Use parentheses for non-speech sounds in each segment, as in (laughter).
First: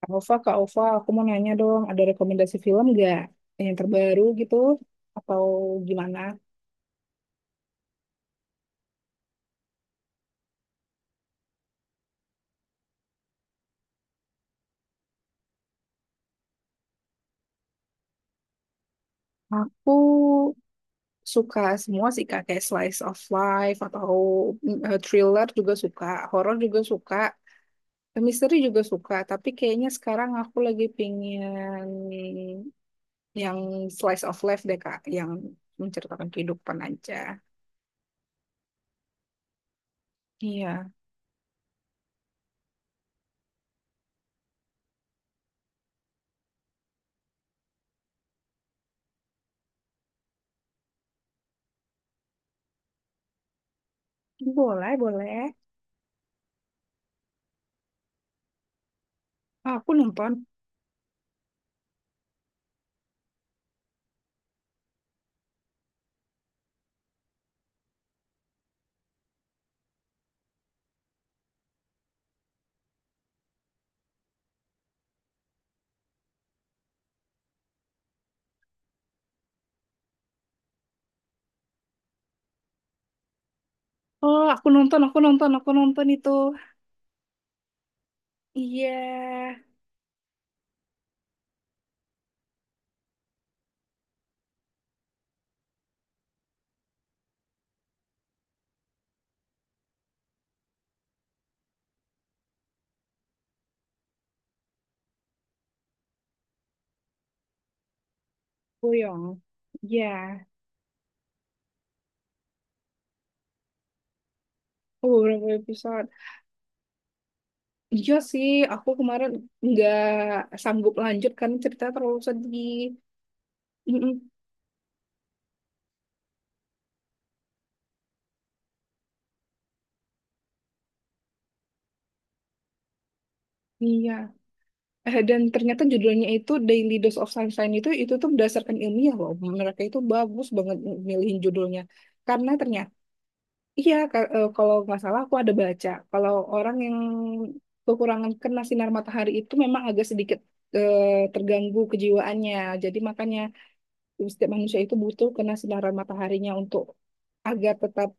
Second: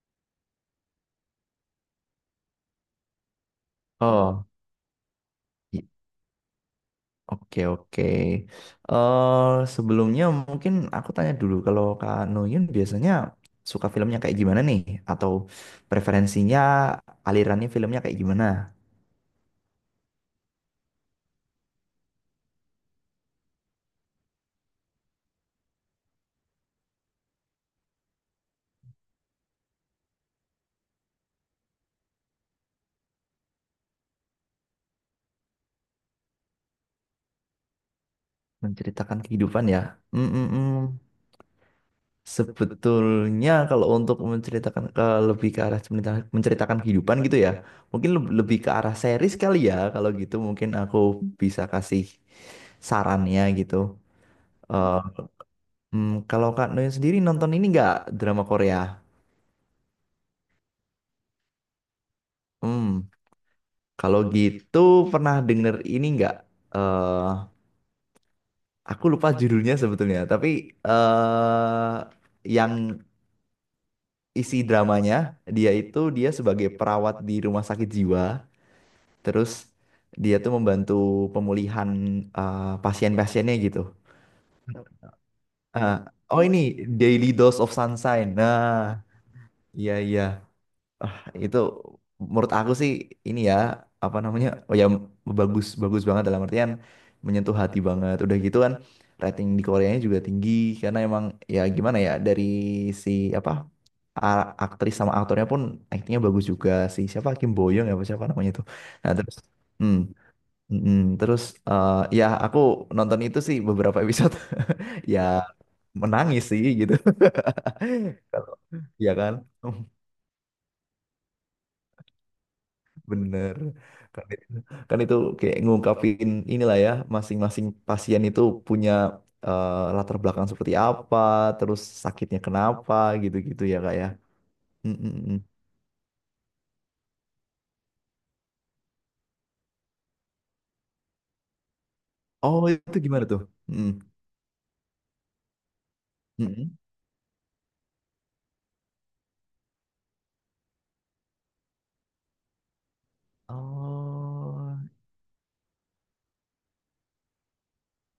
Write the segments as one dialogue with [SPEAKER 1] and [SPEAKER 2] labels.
[SPEAKER 1] Kak Ova, Kak Ova, aku mau nanya dong, ada rekomendasi film nggak yang terbaru
[SPEAKER 2] Oh,
[SPEAKER 1] gitu? Atau
[SPEAKER 2] i-
[SPEAKER 1] gimana?
[SPEAKER 2] oke oke. Sebelumnya mungkin aku tanya dulu kalau Kak Noyun biasanya suka filmnya kayak gimana nih? Atau preferensinya alirannya filmnya kayak gimana?
[SPEAKER 1] Aku suka semua sih Kak, kayak slice of life atau thriller juga suka, horor juga suka, misteri juga suka. Tapi kayaknya sekarang aku lagi pingin yang slice of life deh Kak, yang menceritakan kehidupan aja.
[SPEAKER 2] Menceritakan kehidupan ya. Mm mm, mm.
[SPEAKER 1] Iya,
[SPEAKER 2] Sebetulnya kalau untuk menceritakan ke lebih ke arah menceritakan kehidupan gitu ya, mungkin lebih ke arah series kali ya. Kalau gitu mungkin aku bisa kasih sarannya gitu.
[SPEAKER 1] boleh,
[SPEAKER 2] Eh,
[SPEAKER 1] boleh.
[SPEAKER 2] Kalau Kak Noen sendiri nonton ini nggak drama Korea?
[SPEAKER 1] Ah, aku nonton.
[SPEAKER 2] Hmm, kalau gitu pernah denger ini nggak? eh aku lupa judulnya sebetulnya, tapi eh yang isi dramanya dia itu dia sebagai perawat di rumah sakit jiwa, terus dia tuh membantu pemulihan pasien-pasiennya gitu.
[SPEAKER 1] Oh, aku nonton, aku nonton, aku
[SPEAKER 2] Eh,
[SPEAKER 1] nonton itu.
[SPEAKER 2] oh ini Daily Dose of Sunshine. Nah,
[SPEAKER 1] Iya,
[SPEAKER 2] iya iya. Ah, itu menurut aku sih ini ya apa namanya oh ya bagus bagus banget dalam artian menyentuh hati banget udah gitu kan rating di Koreanya juga tinggi karena emang ya gimana ya dari si apa aktris sama aktornya pun aktingnya bagus juga si siapa Kim Boyong ya apa siapa namanya itu nah
[SPEAKER 1] Boyong.
[SPEAKER 2] terus hmm,
[SPEAKER 1] Iya,
[SPEAKER 2] mm, mm. Terus eh, ya aku nonton itu sih beberapa episode
[SPEAKER 1] aku
[SPEAKER 2] (laughs) ya
[SPEAKER 1] beberapa episode.
[SPEAKER 2] menangis sih gitu
[SPEAKER 1] Iya sih, aku
[SPEAKER 2] (laughs) ya
[SPEAKER 1] kemarin
[SPEAKER 2] kan.
[SPEAKER 1] nggak sanggup lanjut karena cerita terlalu sedih.
[SPEAKER 2] Bener.
[SPEAKER 1] Mm-mm.
[SPEAKER 2] Kan itu, kan itu kayak ngungkapin inilah ya, masing-masing pasien itu punya latar belakang seperti apa, terus sakitnya kenapa, gitu-gitu ya kak ya.
[SPEAKER 1] Iya.
[SPEAKER 2] Mm, mm,
[SPEAKER 1] Eh,
[SPEAKER 2] mm.
[SPEAKER 1] dan ternyata judulnya itu Daily Dose of Sunshine itu tuh berdasarkan ilmiah loh. Mereka itu bagus banget milihin judulnya. Karena
[SPEAKER 2] Oh
[SPEAKER 1] ternyata,
[SPEAKER 2] itu gimana tuh? Mm,
[SPEAKER 1] kalau nggak salah aku ada baca. Kalau
[SPEAKER 2] mm,
[SPEAKER 1] orang
[SPEAKER 2] mm.
[SPEAKER 1] yang kekurangan kena sinar matahari itu memang agak sedikit eh, terganggu kejiwaannya. Jadi makanya setiap manusia
[SPEAKER 2] Oh
[SPEAKER 1] itu butuh kena sinaran mataharinya untuk agar tetap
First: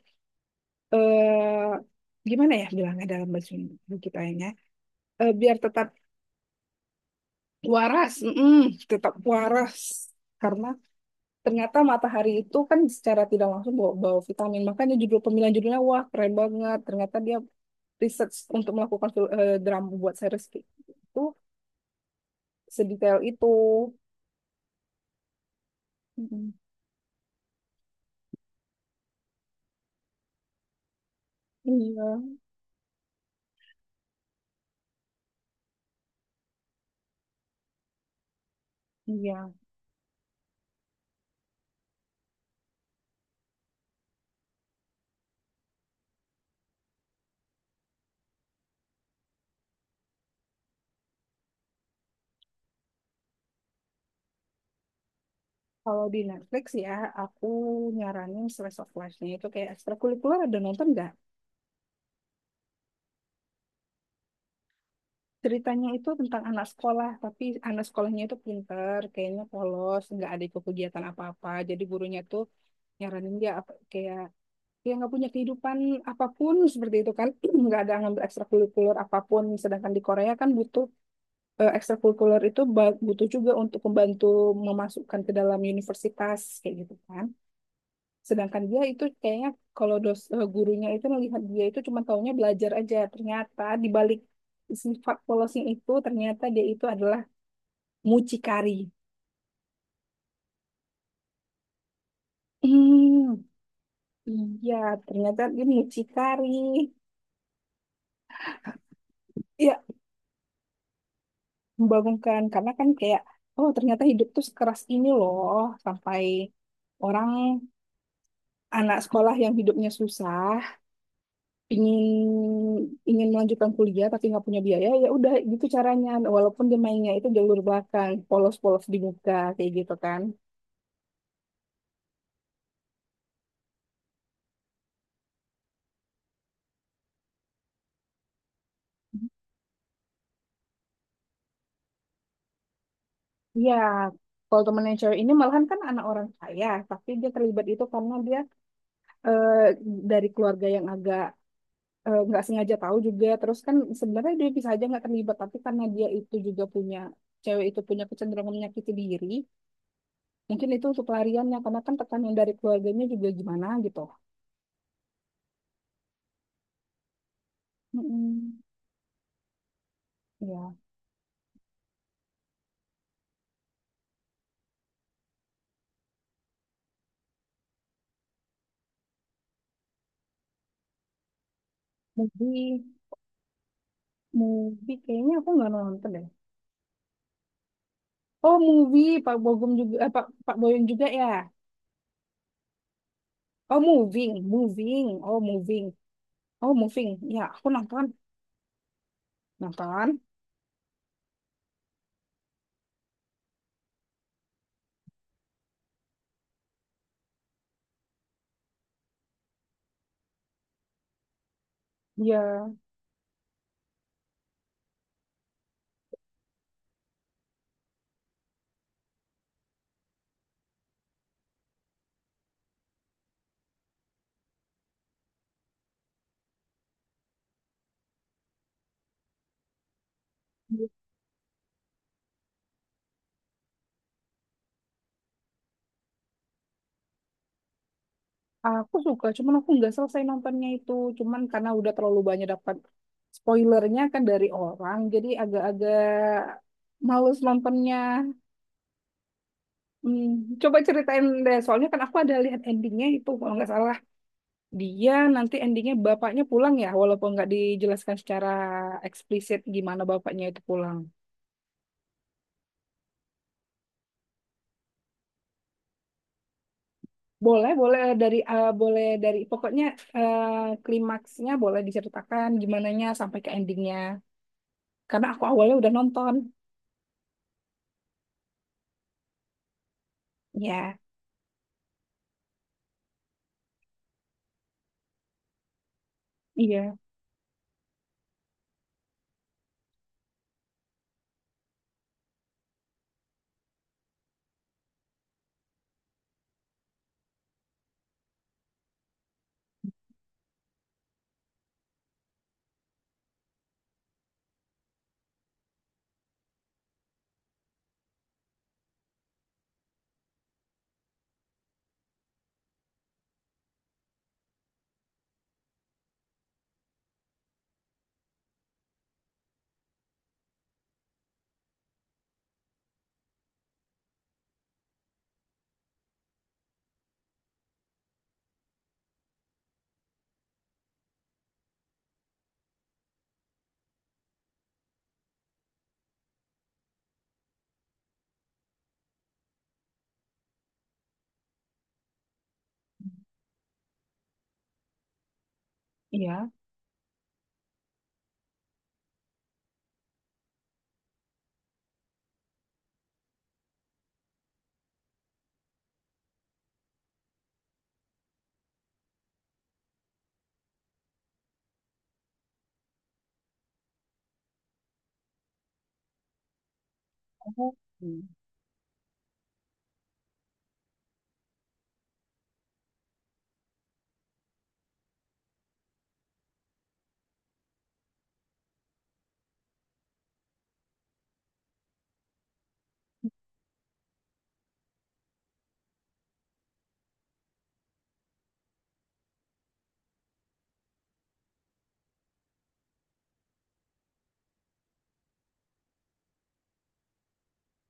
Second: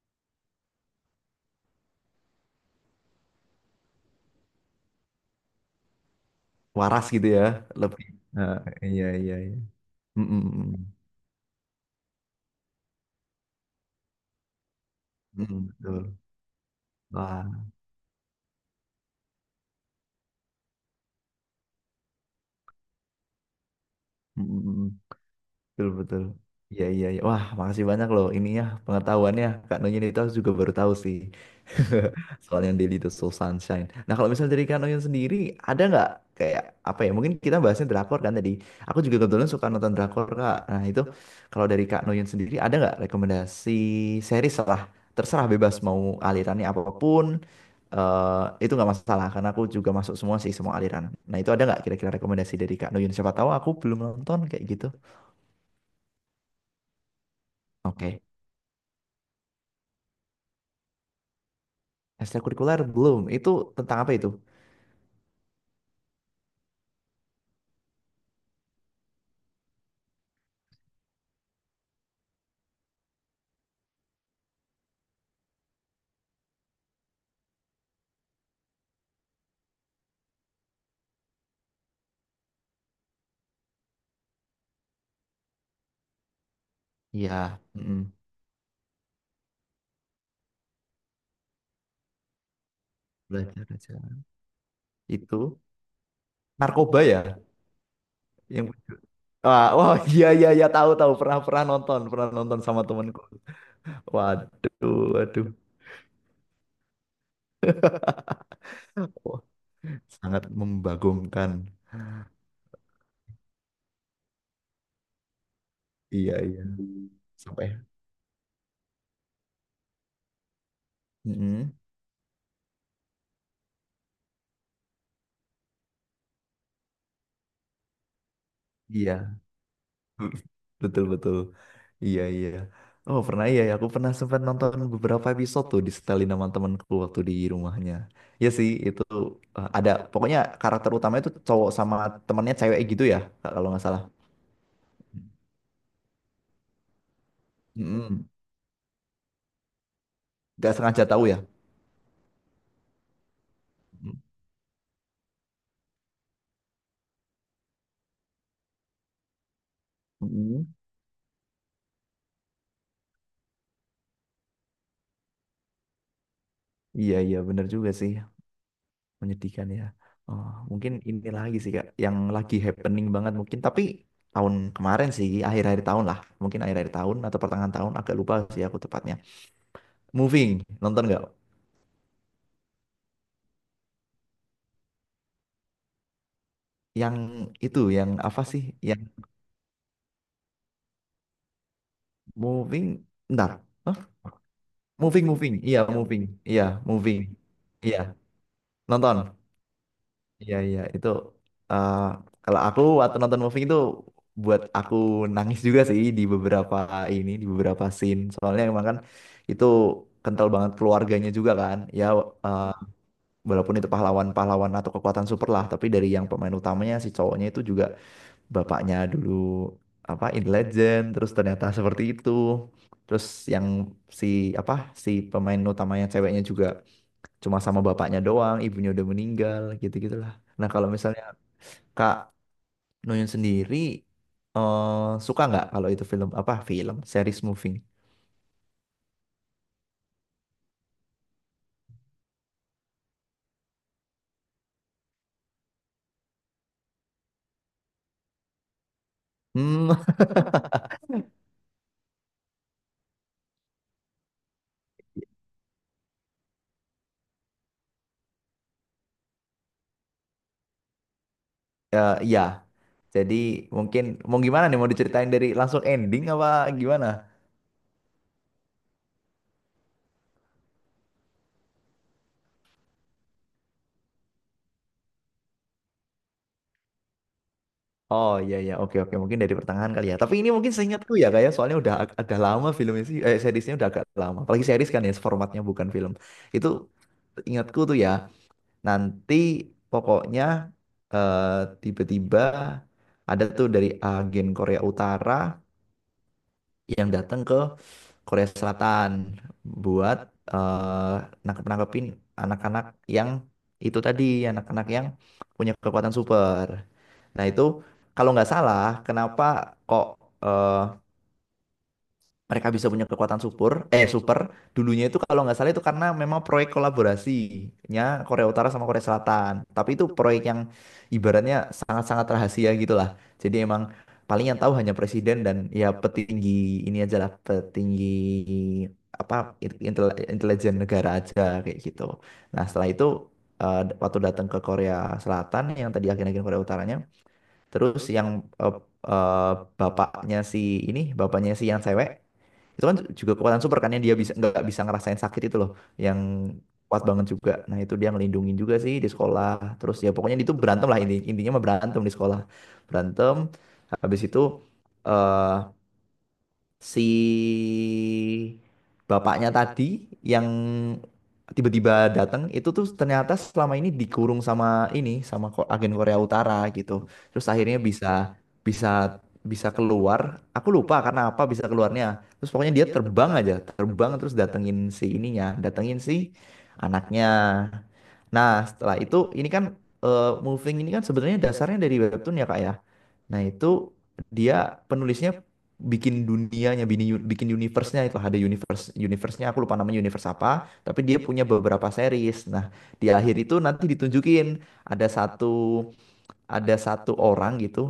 [SPEAKER 1] eh gimana ya bilangnya dalam bahasa Indo kita ya? Eh, biar tetap
[SPEAKER 2] waras gitu ya, lebih.
[SPEAKER 1] waras,
[SPEAKER 2] Nah,
[SPEAKER 1] mm-mm,
[SPEAKER 2] iya
[SPEAKER 1] tetap
[SPEAKER 2] iya iya.
[SPEAKER 1] waras.
[SPEAKER 2] Mm, mm,
[SPEAKER 1] Karena
[SPEAKER 2] mm.
[SPEAKER 1] ternyata matahari itu kan secara tidak langsung bawa vitamin. Makanya judul
[SPEAKER 2] Mm,
[SPEAKER 1] pemilihan
[SPEAKER 2] mm,
[SPEAKER 1] judulnya wah
[SPEAKER 2] betul.
[SPEAKER 1] keren banget. Ternyata dia
[SPEAKER 2] Wah.
[SPEAKER 1] research untuk melakukan drama buat series itu sedetail itu.
[SPEAKER 2] Mm, mm, mm. Betul, betul.
[SPEAKER 1] Mm-mm.
[SPEAKER 2] Iya, iya, iya. Wah, makasih banyak loh ininya pengetahuannya. Kak Nonnya itu aku juga baru tahu sih.
[SPEAKER 1] Iya,
[SPEAKER 2] (laughs) Soalnya Daily the Soul Sunshine. Nah, kalau misalnya dari Kak Nonnya sendiri, ada nggak kayak apa ya? Mungkin kita bahasnya drakor kan tadi. Aku juga kebetulan
[SPEAKER 1] iya.
[SPEAKER 2] suka nonton drakor, Kak. Nah, itu kalau dari Kak Nonnya sendiri, ada nggak rekomendasi series lah? Terserah bebas mau alirannya apapun. Itu nggak masalah karena aku juga masuk semua sih semua aliran. Nah itu ada nggak kira-kira rekomendasi dari Kak Noyun? Siapa tahu aku belum nonton kayak gitu.
[SPEAKER 1] Kalau di Netflix ya, aku
[SPEAKER 2] Oke.
[SPEAKER 1] nyaranin Slice of Life-nya itu kayak ekstrakurikuler, ada nonton nggak?
[SPEAKER 2] Ekstrakurikuler belum. Itu tentang apa itu?
[SPEAKER 1] Ceritanya itu tentang anak sekolah, tapi anak sekolahnya itu pinter, kayaknya polos, nggak ada ikut kegiatan apa-apa. Jadi gurunya tuh nyaranin dia kayak dia nggak punya kehidupan apapun seperti itu kan, (clears throat) nggak ada ngambil ekstrakurikuler apapun. Sedangkan di Korea kan butuh ekstrakurikuler itu butuh juga untuk membantu memasukkan ke dalam universitas kayak gitu kan.
[SPEAKER 2] Iya, mm,
[SPEAKER 1] Sedangkan dia itu kayaknya kalau gurunya itu melihat dia itu cuma taunya belajar aja. Ternyata
[SPEAKER 2] belajar
[SPEAKER 1] di
[SPEAKER 2] aja.
[SPEAKER 1] balik sifat
[SPEAKER 2] Itu
[SPEAKER 1] polosing itu ternyata dia itu
[SPEAKER 2] narkoba
[SPEAKER 1] adalah
[SPEAKER 2] ya? Yang
[SPEAKER 1] mucikari.
[SPEAKER 2] (laughs) wah, wah, iya iya iya tahu tahu pernah pernah nonton sama temanku.
[SPEAKER 1] Hmm, iya,
[SPEAKER 2] Waduh,
[SPEAKER 1] ternyata
[SPEAKER 2] waduh.
[SPEAKER 1] dia mucikari.
[SPEAKER 2] Wah,
[SPEAKER 1] Ya,
[SPEAKER 2] sangat membagongkan.
[SPEAKER 1] membangunkan karena kan kayak oh ternyata hidup tuh sekeras ini loh sampai
[SPEAKER 2] Iya iya.
[SPEAKER 1] orang
[SPEAKER 2] Sampai.
[SPEAKER 1] anak sekolah yang hidupnya susah
[SPEAKER 2] Mm-mm.
[SPEAKER 1] ingin ingin melanjutkan kuliah tapi nggak punya biaya ya udah gitu caranya walaupun dia mainnya itu jalur belakang polos-polos di muka
[SPEAKER 2] Iya.
[SPEAKER 1] kayak gitu kan.
[SPEAKER 2] (laughs) Betul betul. Iya iya. Oh pernah iya ya. Aku pernah sempat nonton beberapa episode tuh di setelin sama temanku waktu di rumahnya. Iya sih itu ada pokoknya karakter utamanya itu cowok sama temannya cewek gitu ya Kak, kalau
[SPEAKER 1] Iya,
[SPEAKER 2] nggak salah.
[SPEAKER 1] kalau teman yang cewek ini malahan kan anak orang kaya, tapi dia terlibat itu karena
[SPEAKER 2] Mm-mm.
[SPEAKER 1] dia eh, dari keluarga
[SPEAKER 2] Nggak
[SPEAKER 1] yang
[SPEAKER 2] sengaja
[SPEAKER 1] agak
[SPEAKER 2] tahu ya.
[SPEAKER 1] nggak sengaja tahu juga. Terus kan sebenarnya dia bisa aja nggak terlibat, tapi karena dia itu juga punya cewek itu punya kecenderungan menyakiti diri,
[SPEAKER 2] Mm-mm.
[SPEAKER 1] mungkin itu untuk pelariannya karena kan tekanan dari keluarganya juga gimana gitu.
[SPEAKER 2] Iya iya bener juga sih
[SPEAKER 1] Mm-mm.
[SPEAKER 2] menyedihkan ya. Oh,
[SPEAKER 1] Ya,
[SPEAKER 2] mungkin ini lagi sih Kak yang lagi happening banget mungkin tapi tahun kemarin sih akhir-akhir tahun lah mungkin akhir-akhir tahun atau pertengahan tahun agak lupa sih aku tepatnya. Moving nonton nggak
[SPEAKER 1] jadi movie kayaknya aku nggak nonton deh.
[SPEAKER 2] yang itu yang apa
[SPEAKER 1] Oh
[SPEAKER 2] sih yang
[SPEAKER 1] movie Pak Bogum juga eh, Pak Pak Boyong juga ya.
[SPEAKER 2] moving bentar.
[SPEAKER 1] Oh
[SPEAKER 2] Hah?
[SPEAKER 1] moving, moving,
[SPEAKER 2] Moving
[SPEAKER 1] oh
[SPEAKER 2] moving iya
[SPEAKER 1] moving,
[SPEAKER 2] moving iya
[SPEAKER 1] oh moving.
[SPEAKER 2] moving
[SPEAKER 1] Ya aku
[SPEAKER 2] iya
[SPEAKER 1] nonton,
[SPEAKER 2] nonton
[SPEAKER 1] nonton.
[SPEAKER 2] iya iya itu eh, kalau aku waktu nonton moving itu buat aku nangis juga sih di beberapa ini di beberapa scene soalnya emang kan itu kental banget keluarganya juga kan ya eh,
[SPEAKER 1] Ya
[SPEAKER 2] walaupun itu pahlawan-pahlawan atau kekuatan super lah tapi dari yang pemain utamanya si cowoknya itu juga bapaknya dulu apa in Legend terus ternyata seperti itu terus yang si apa si pemain utamanya ceweknya juga cuma sama bapaknya doang ibunya udah meninggal gitu gitulah nah kalau misalnya Kak Nuyun sendiri suka nggak kalau itu film apa film series moving.
[SPEAKER 1] aku suka, cuman aku nggak selesai nontonnya itu. Cuman karena udah terlalu banyak dapat spoilernya kan dari orang, jadi agak-agak males nontonnya.
[SPEAKER 2] Hmm.
[SPEAKER 1] Hmm, coba
[SPEAKER 2] (laughs)
[SPEAKER 1] ceritain deh, soalnya kan aku ada lihat endingnya itu kalau nggak salah. Dia nanti endingnya bapaknya pulang ya, walaupun nggak dijelaskan secara eksplisit gimana bapaknya itu pulang.
[SPEAKER 2] Ya iya. Jadi mungkin mau gimana nih mau diceritain dari langsung ending apa gimana.
[SPEAKER 1] Boleh, boleh boleh dari pokoknya eh, klimaksnya boleh diceritakan gimananya sampai ke endingnya. Karena aku awalnya udah nonton.
[SPEAKER 2] Oh iya iya oke oke mungkin dari pertengahan kali ya. Tapi ini mungkin
[SPEAKER 1] Ya,
[SPEAKER 2] seingatku ya kayak soalnya udah agak lama filmnya sih seriesnya udah agak lama. Apalagi series kan ya formatnya bukan film. Itu
[SPEAKER 1] iya,
[SPEAKER 2] ingatku tuh ya nanti pokoknya eh, tiba-tiba ada tuh dari agen Korea Utara yang datang ke Korea Selatan buat eh nangkep-nangkepin anak-anak yang itu tadi anak-anak yang punya kekuatan super. Nah itu kalau nggak salah, kenapa kok eh, mereka bisa punya kekuatan super? Super dulunya itu kalau nggak salah itu karena memang proyek kolaborasinya Korea Utara sama Korea Selatan. Tapi itu proyek yang ibaratnya sangat-sangat rahasia gitulah. Jadi emang paling yang tahu hanya presiden dan ya petinggi ini aja lah petinggi apa intel, intelijen negara aja kayak gitu. Nah setelah itu eh, waktu datang ke Korea Selatan yang tadi akhir-akhir Korea Utaranya terus yang eh, eh, bapaknya si ini, bapaknya si yang cewek, itu kan juga kekuatan super kan yang dia bisa nggak bisa ngerasain sakit itu loh, yang
[SPEAKER 1] iya.
[SPEAKER 2] kuat banget juga. Nah itu dia ngelindungin juga sih di sekolah. Terus ya pokoknya itu berantem lah intinya mah berantem di sekolah, berantem. Habis itu eh, si bapaknya tadi yang tiba-tiba datang itu tuh ternyata selama ini dikurung sama ini sama agen Korea Utara gitu. Terus
[SPEAKER 1] Oh,
[SPEAKER 2] akhirnya
[SPEAKER 1] hmm.
[SPEAKER 2] bisa bisa bisa keluar. Aku lupa karena apa bisa keluarnya. Terus pokoknya dia terbang aja, terbang terus datengin si ininya, datengin si anaknya. Nah, setelah itu ini kan Moving ini kan sebenarnya dasarnya dari webtoon ya Kak ya. Nah, itu dia penulisnya bikin dunianya, bikin universe-nya itu ada universe universe-nya aku lupa namanya universe apa, tapi dia punya beberapa series. Nah, di akhir itu nanti ditunjukin ada satu ada satu orang gitu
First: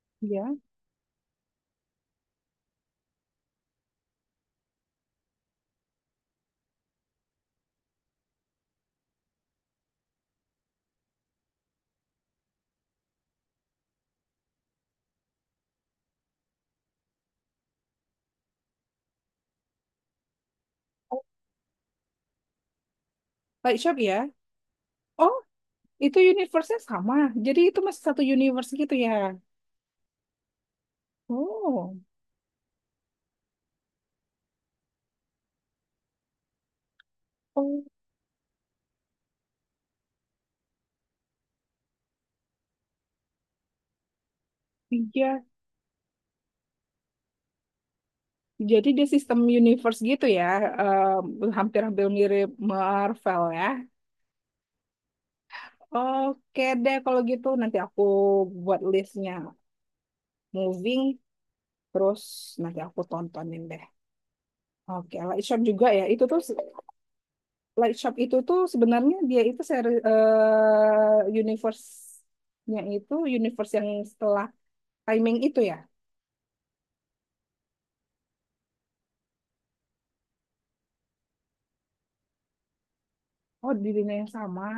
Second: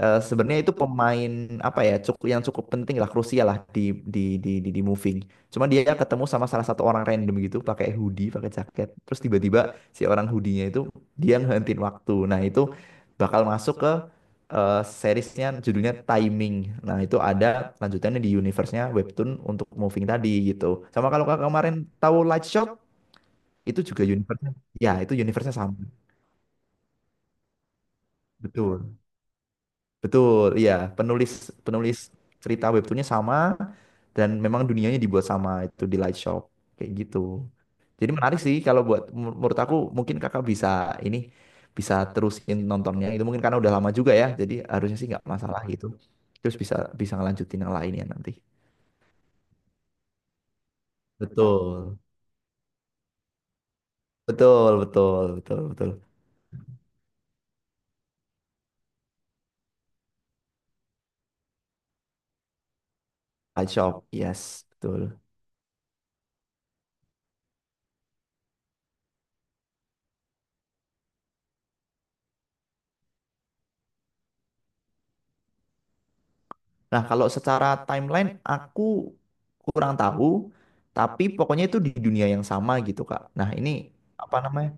[SPEAKER 1] Iya.
[SPEAKER 2] sebenarnya itu pemain apa ya cukup yang cukup penting lah krusial lah di di di moving. Cuma dia ketemu sama salah satu orang random gitu pakai hoodie, pakai jaket. Terus tiba-tiba si orang hoodie-nya itu dia ngehentiin waktu. Nah, itu bakal masuk ke seriesnya judulnya Timing. Nah, itu ada lanjutannya di universe-nya webtoon untuk moving tadi gitu. Sama
[SPEAKER 1] Oh,
[SPEAKER 2] kalau kakak kemarin tahu Light Shop
[SPEAKER 1] Light
[SPEAKER 2] itu
[SPEAKER 1] Shop
[SPEAKER 2] juga
[SPEAKER 1] ya?
[SPEAKER 2] universe-nya. Ya, itu
[SPEAKER 1] Oh,
[SPEAKER 2] universe-nya sama.
[SPEAKER 1] itu universe-nya sama. Jadi itu masih satu universe gitu
[SPEAKER 2] Betul.
[SPEAKER 1] ya?
[SPEAKER 2] Betul, iya. Penulis penulis
[SPEAKER 1] Oh,
[SPEAKER 2] cerita webtoonnya sama dan memang dunianya dibuat sama itu di Light Shop kayak gitu.
[SPEAKER 1] oh,
[SPEAKER 2] Jadi menarik sih kalau buat menurut aku mungkin kakak bisa ini bisa terusin nontonnya itu mungkin karena udah lama juga ya. Jadi harusnya sih nggak
[SPEAKER 1] iya.
[SPEAKER 2] masalah gitu. Terus bisa bisa ngelanjutin yang lainnya nanti.
[SPEAKER 1] Jadi dia sistem universe gitu ya,
[SPEAKER 2] Betul,
[SPEAKER 1] hampir-hampir mirip Marvel ya.
[SPEAKER 2] betul, betul, betul, betul.
[SPEAKER 1] Oke deh kalau gitu nanti aku buat listnya moving, terus nanti aku tontonin
[SPEAKER 2] Light
[SPEAKER 1] deh.
[SPEAKER 2] Shop, yes,
[SPEAKER 1] Oke,
[SPEAKER 2] betul.
[SPEAKER 1] Light Shop juga ya. Itu tuh Light Shop itu tuh sebenarnya dia itu seri eh, universe-nya itu universe yang setelah timing itu ya.
[SPEAKER 2] Nah, kalau secara timeline aku kurang tahu, tapi pokoknya itu di dunia yang sama gitu, Kak. Nah, ini
[SPEAKER 1] Oh, di dunia yang
[SPEAKER 2] apa
[SPEAKER 1] sama.
[SPEAKER 2] namanya?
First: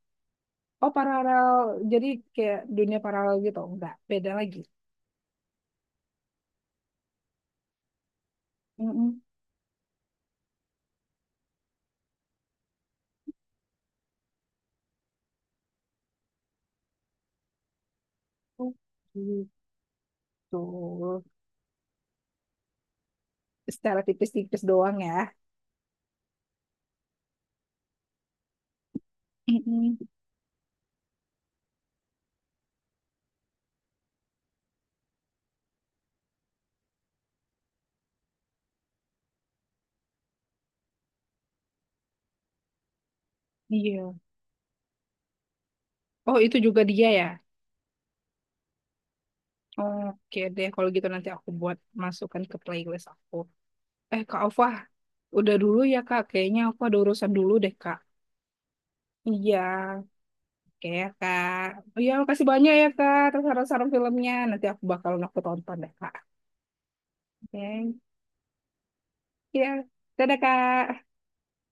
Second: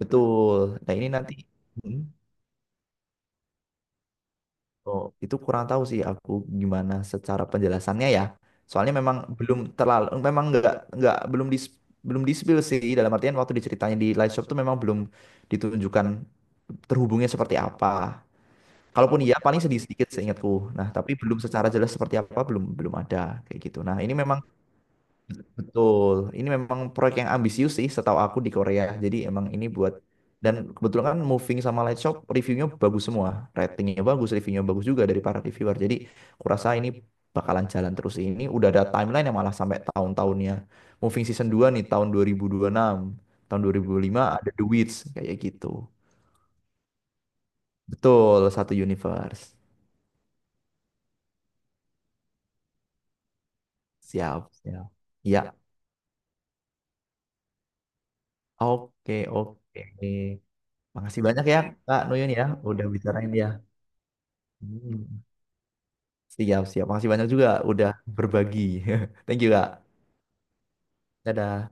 [SPEAKER 2] Betul.
[SPEAKER 1] Oh,
[SPEAKER 2] Nah, ini nanti
[SPEAKER 1] paralel.
[SPEAKER 2] hmm.
[SPEAKER 1] Jadi kayak dunia paralel gitu. Enggak, beda lagi.
[SPEAKER 2] Oh, itu kurang tahu sih aku gimana secara penjelasannya ya. Soalnya memang
[SPEAKER 1] Mm-mm.
[SPEAKER 2] belum terlalu memang nggak belum di spill sih dalam artian waktu diceritain di live shop tuh memang belum ditunjukkan terhubungnya seperti apa. Kalaupun iya
[SPEAKER 1] Oke.
[SPEAKER 2] paling sedikit sedikit seingatku. Nah, tapi
[SPEAKER 1] Tuh,
[SPEAKER 2] belum secara jelas seperti apa belum belum ada kayak gitu. Nah,
[SPEAKER 1] secara
[SPEAKER 2] ini memang
[SPEAKER 1] tipis-tipis doang ya.
[SPEAKER 2] betul. Ini memang proyek yang ambisius sih setahu aku di Korea. Jadi emang ini buat
[SPEAKER 1] Mm-mm.
[SPEAKER 2] dan kebetulan kan Moving sama Light Shop reviewnya bagus semua. Ratingnya bagus, reviewnya bagus juga dari para reviewer. Jadi kurasa ini bakalan jalan terus. Ini udah ada timeline yang malah sampai tahun-tahunnya. Moving season 2 nih tahun dua ribu enam tahun dua ribu
[SPEAKER 1] Iya.
[SPEAKER 2] lima ada The Witch kayak gitu.
[SPEAKER 1] Oh, itu juga dia ya?
[SPEAKER 2] Betul, satu universe.
[SPEAKER 1] Oke deh, kalau gitu nanti aku buat masukkan ke playlist aku. Eh, Kak
[SPEAKER 2] Siap,
[SPEAKER 1] Alfa,
[SPEAKER 2] siap.
[SPEAKER 1] udah
[SPEAKER 2] Ya,
[SPEAKER 1] dulu ya, Kak. Kayaknya aku ada urusan dulu deh, Kak.
[SPEAKER 2] oke,
[SPEAKER 1] Iya,
[SPEAKER 2] oke.
[SPEAKER 1] oke ya,
[SPEAKER 2] Makasih banyak ya
[SPEAKER 1] Kak. Oh,
[SPEAKER 2] Kak
[SPEAKER 1] iya,
[SPEAKER 2] Nuyun ya
[SPEAKER 1] makasih banyak
[SPEAKER 2] udah
[SPEAKER 1] ya, Kak,
[SPEAKER 2] bicarain
[SPEAKER 1] atas
[SPEAKER 2] dia.
[SPEAKER 1] saran-saran filmnya. Nanti aku bakal
[SPEAKER 2] Hmm.
[SPEAKER 1] aku tonton deh, Kak.
[SPEAKER 2] Siap, siap. Makasih banyak juga udah
[SPEAKER 1] Oke,
[SPEAKER 2] berbagi. (laughs) Thank you,
[SPEAKER 1] iya.
[SPEAKER 2] Kak.
[SPEAKER 1] Dadah, Kak.
[SPEAKER 2] Dadah.